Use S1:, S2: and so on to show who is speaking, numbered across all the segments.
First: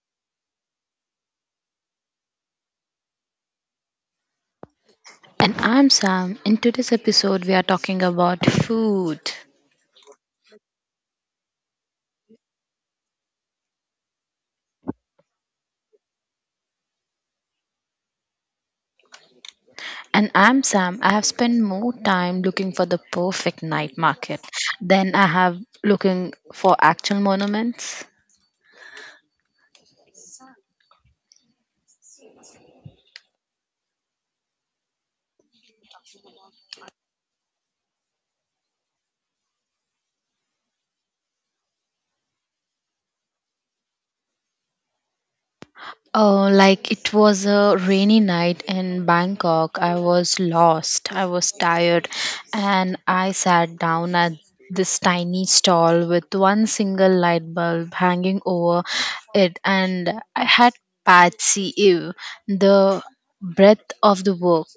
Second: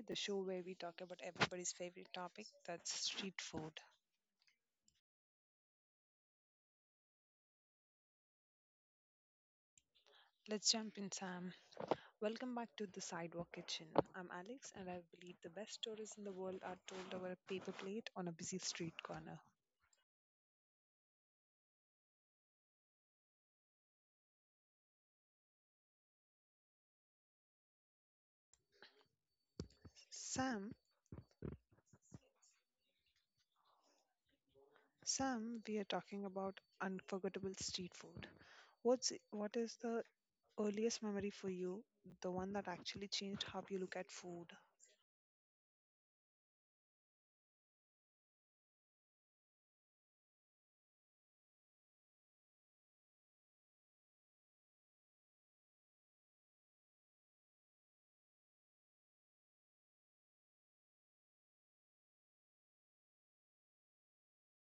S1: the show where we talk about everybody's favorite topic that's street food.
S2: And I'm Sam. In today's episode, we are talking about food.
S1: Let's jump in, Sam. Welcome back to the Sidewalk Kitchen. I'm Alex, and I believe the best stories in the world are told over a paper plate on a busy street corner.
S2: And I'm Sam. I have spent more time looking for the perfect night market than I have looking for actual monuments.
S1: Sam, Sam, we are talking about unforgettable street food. What is the earliest memory for you, the one that actually changed how you look at food?
S2: Like it was a rainy night in Bangkok. I was lost. I was tired. And I sat down at this tiny stall with one single light bulb hanging over it. And I had Patsy Eve, the breath of the work.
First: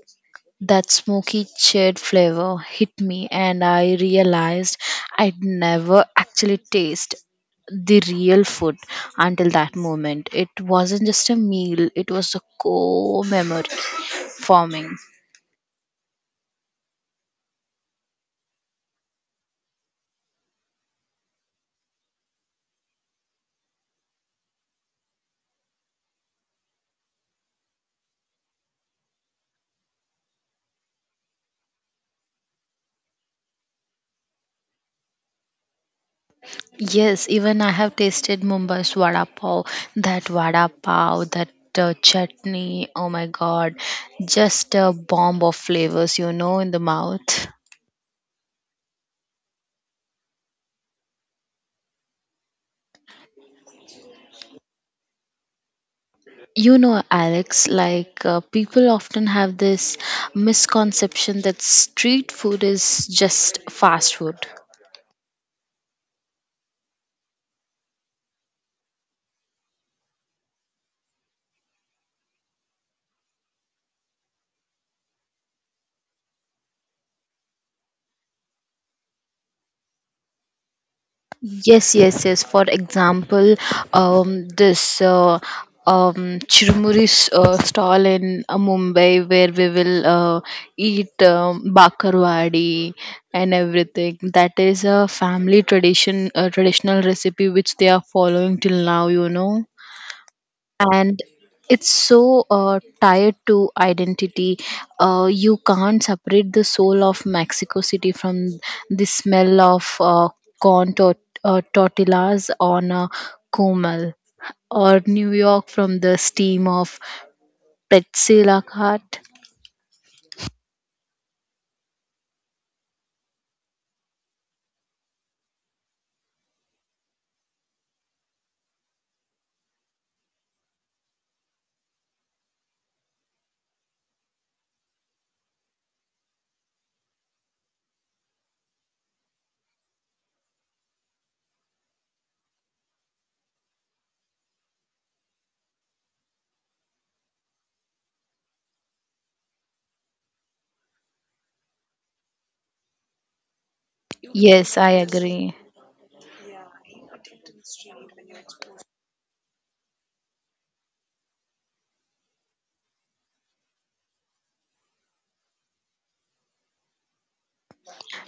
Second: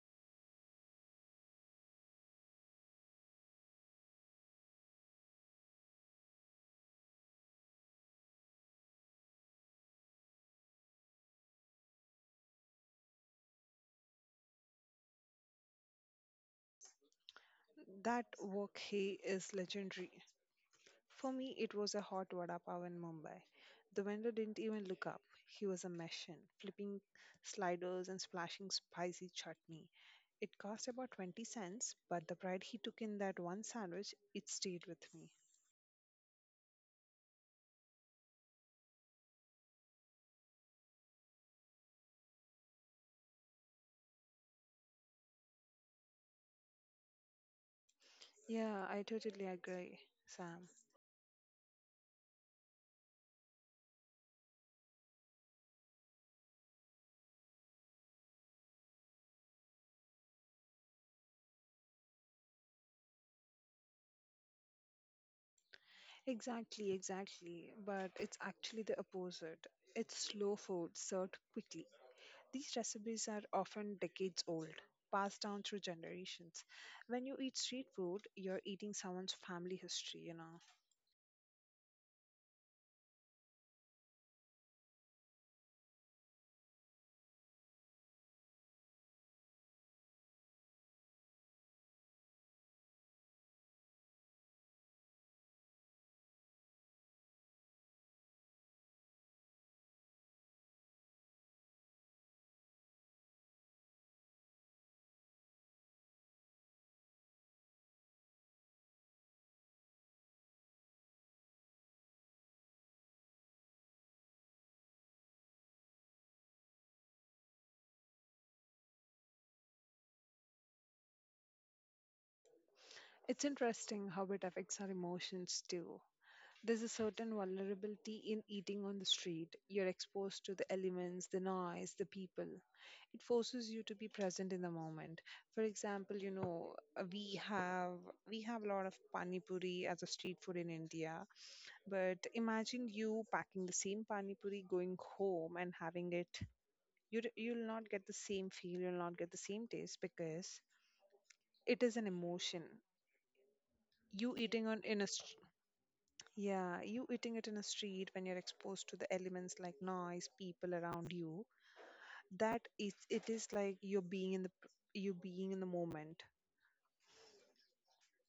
S2: That smoky chilled flavor hit me, and I realized I'd never actually taste the real food until that moment. It wasn't just a meal, it was a core memory forming.
S1: That wok hey is legendary. For me, it was a hot vada pav in Mumbai. The vendor didn't even look up. He was a machine, flipping sliders and splashing spicy chutney. It cost about 20 cents, but the pride he took in that one sandwich, it stayed with me.
S2: Yes, even I have tasted Mumbai's vada pav, that chutney. Oh my god, just a bomb of flavors, in the mouth.
S1: Yeah, I totally agree, Sam.
S2: You know, Alex, like people often have this misconception that street food is just fast food.
S1: Exactly, exactly. But it's actually the opposite. It's slow food served quickly. These recipes are often decades old, passed down through generations. When you eat street food, you're eating someone's family history.
S2: Yes, yes, yes. For example, this Chirumuri stall in Mumbai, where we will eat bakarwadi and everything. That is a family tradition, a traditional recipe which they are following till now. And it's so tied to identity. You can't separate the soul of Mexico City from the smell of corn tort- tortillas on a comal, or New York from the steam of pretzel cart.
S1: It's interesting how it affects our emotions too. There's a certain vulnerability in eating on the street. You're exposed to the elements, the noise, the people. It forces you to be present in the moment. For example, we have a lot of pani puri as a street food in India. But imagine you packing the same pani puri, going home and having it. You'll not get the same feel. You'll not get the same taste because it is an emotion. You yes, eating
S2: Yes,
S1: on
S2: I
S1: in a st-
S2: agree.
S1: yeah, you eating it in a street when you're exposed to the elements like noise, people around you. That is it is like you being in the moment.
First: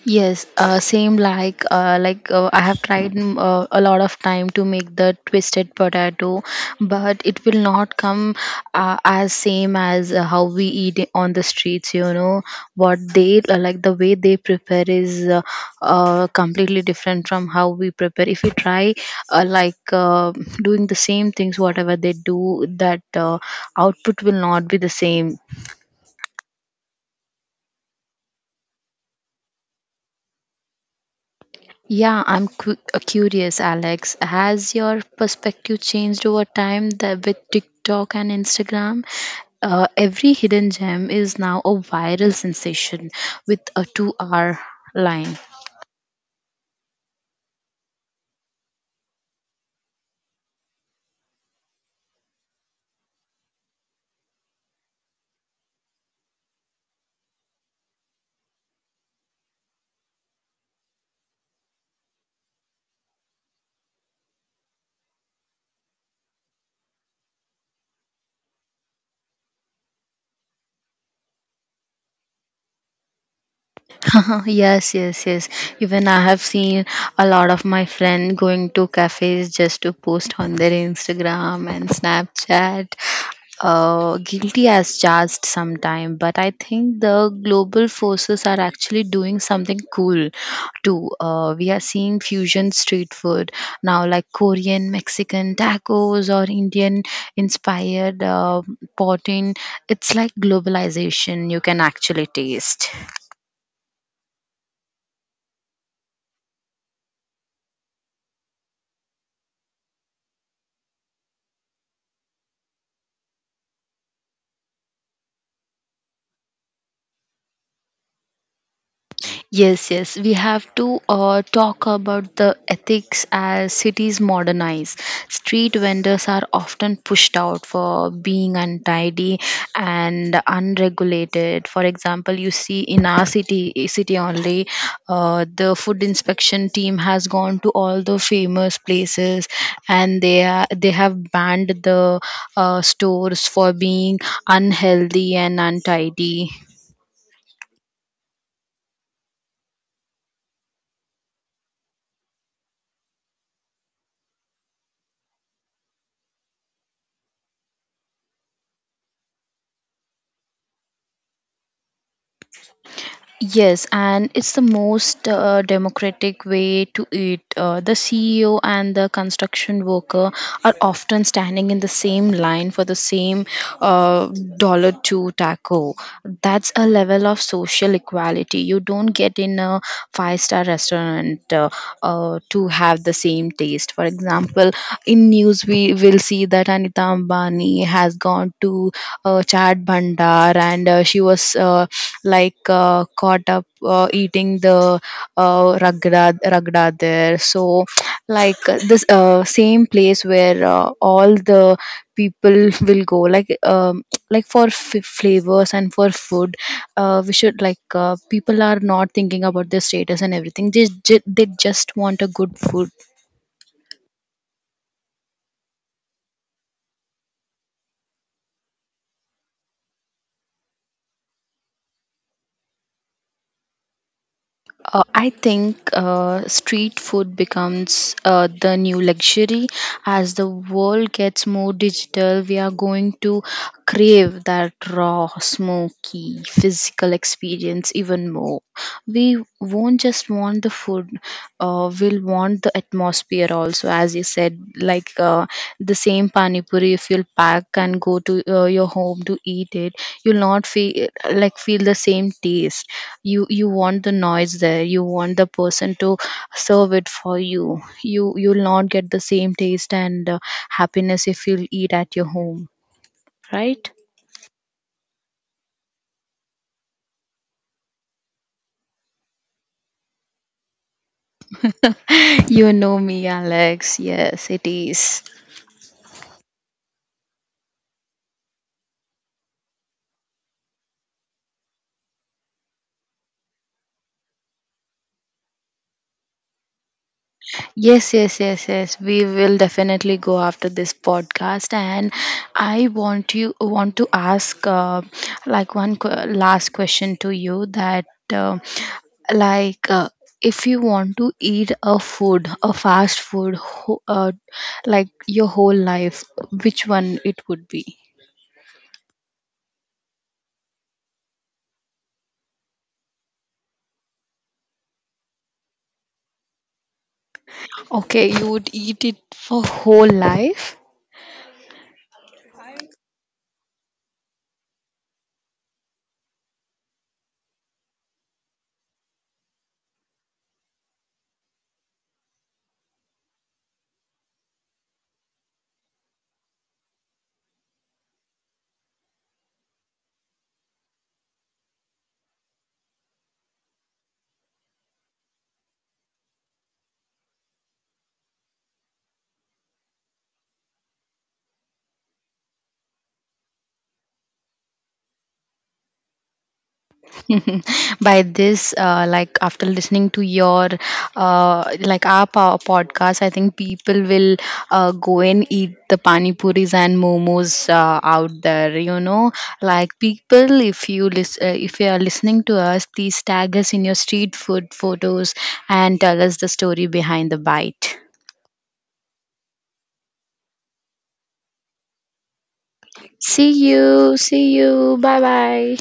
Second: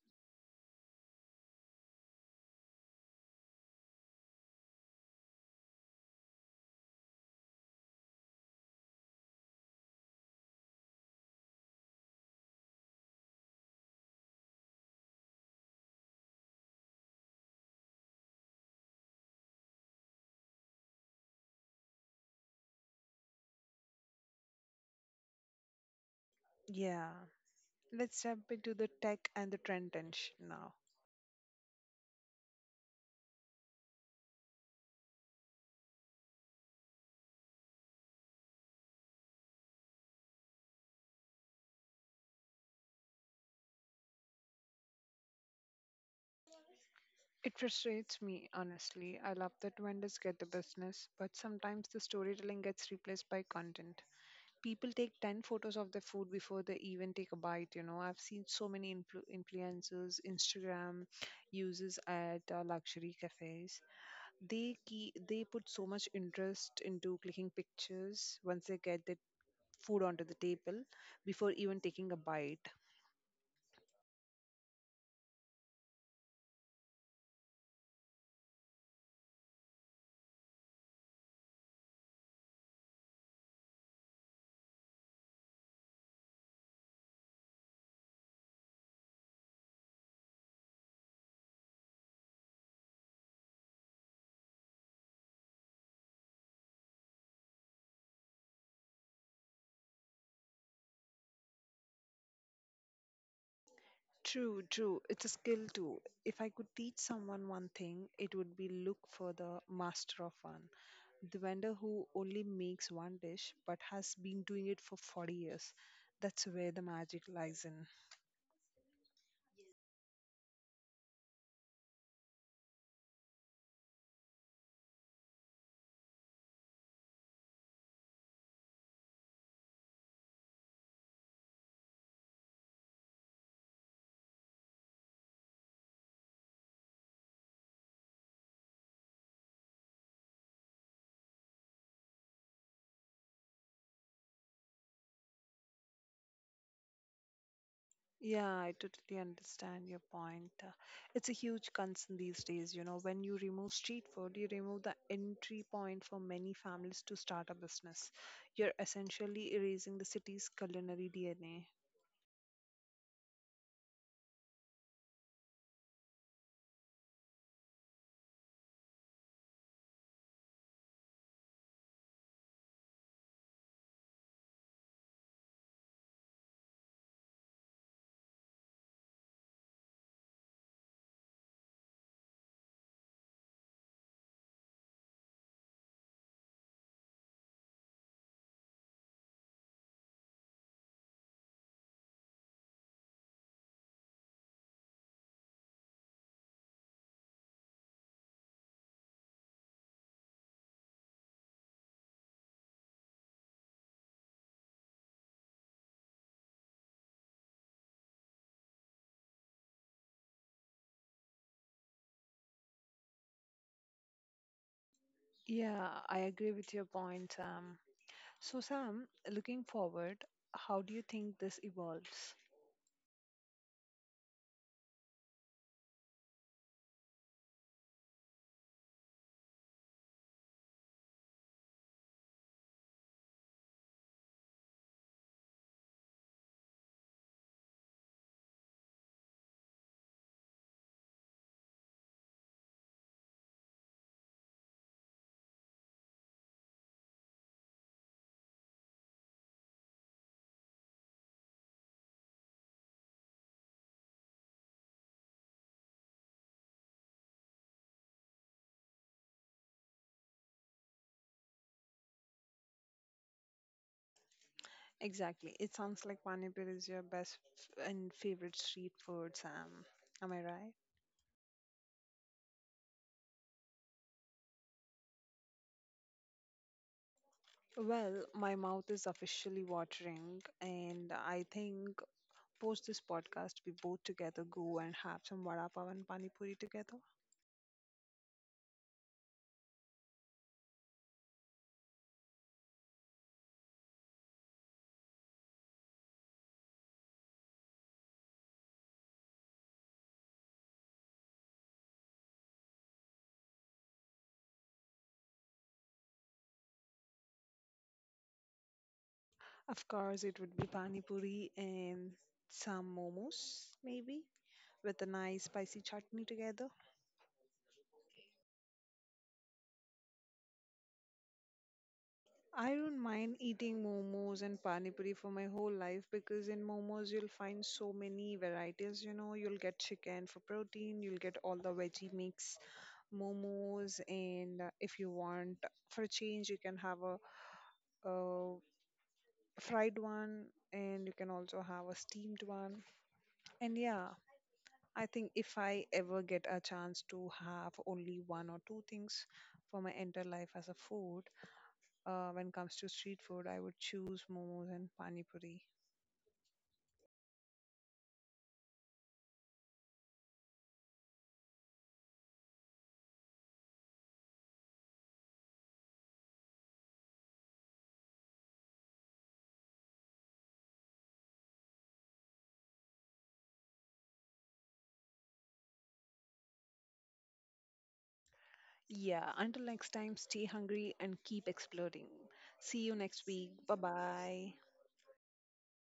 S2: Yes, same, like I have tried a lot of time to make the twisted potato, but it will not come as same as how we eat it on the streets. You know what they like, the way they prepare is completely different from how we prepare. If you try like doing the same things, whatever they do, that output will not be the same.
S1: Yeah. Let's jump into the tech and the trend tension now.
S2: Yeah, I'm curious, Alex. Has your perspective changed over time that with TikTok and Instagram? Every hidden gem is now a viral sensation with a 2-hour line.
S1: It frustrates me, honestly. I love that vendors get the business, but sometimes the storytelling gets replaced by content. People take 10 photos of their food before they even take a bite, you know. I've seen so many influencers, Instagram users at luxury cafes. They put so much interest into clicking pictures once they get the food onto the table before even taking a bite.
S2: Yes, yes, yes. Even I have seen a lot of my friend going to cafes just to post on their Instagram and Snapchat. Guilty as charged sometime, but I think the global forces are actually doing something cool too. We are seeing fusion street food now, like Korean, Mexican tacos, or Indian inspired poutine. It's like globalization you can actually taste.
S1: True, true. It's a skill too. If I could teach someone one thing, it would be look for the master of one. The vendor who only makes one dish but has been doing it for 40 years. That's where the magic lies in.
S2: Yes, yes, we have to talk about the ethics as cities modernize. Street vendors are often pushed out for being untidy and unregulated. For example, you see in our city only, the food inspection team has gone to all the famous places, and they have banned the stores for being unhealthy and untidy.
S1: Yeah, I totally understand your point. It's a huge concern these days. You know, when you remove street food, you remove the entry point for many families to start a business. You're essentially erasing the city's culinary DNA.
S2: Yes, and it's the most democratic way to eat. The CEO and the construction worker are often standing in the same line for the same uh, dollar to taco. That's a level of social equality you don't get in a five-star restaurant to have the same taste. For example, in news we will see that Anita Ambani has gone to Chat Bhandar, and she was caught up eating the ragda there. So, like this same place, where all the people will go, like, like, for flavors and for food, we should, like, people are not thinking about their status and everything, they just want a good food.
S1: Yeah, I agree with your point, Sam. So, Sam, looking forward, how do you think this evolves?
S2: I think street food becomes the new luxury. As the world gets more digital, we are going to crave that raw, smoky, physical experience even more. We won't just want the food, we'll want the atmosphere also. As you said, like the same pani puri, if you'll pack and go to your home to eat it, you'll not feel feel the same taste. You want the noise there, you want the person to serve it for you. You'll not get the same taste and happiness if you'll eat at your home, right?
S1: Exactly. It sounds like Panipur is your best f- and favorite street food, Sam. Am I right?
S2: You know me, Alex. Yes, it is.
S1: Well, my mouth is officially watering, and I think post this podcast, we both together go and have some vada pav and pani puri together.
S2: Yes, yes, yes, yes. We will definitely go after this podcast, and I want you want to ask like one last question to you, that uh, like if you want to eat a food, a fast food, like, your whole life, which one it would be?
S1: Of course, it would be pani puri and some momos, maybe, with a nice spicy chutney together.
S2: Okay, you would eat it for whole life.
S1: I don't mind eating momos and pani puri for my whole life because in momos you'll find so many varieties. You know, you'll get chicken for protein, you'll get all the veggie mix momos, and if you want for a change, you can have a fried one and you can also have a steamed one. And yeah, I think if I ever get a chance to have only one or two things for my entire life as a food, when it comes to street food, I would choose momos and pani puri.
S2: By this, like, after listening to your like, our podcast, I think people will go and eat the pani puris and momos out there. Like, people, if you if you are listening to us, please tag us in your street food photos and tell us the story behind the bite.
S1: Yeah, until next time, stay hungry and keep exploding. See you next week.
S2: See
S1: Bye
S2: you, see
S1: bye.
S2: you. Bye bye.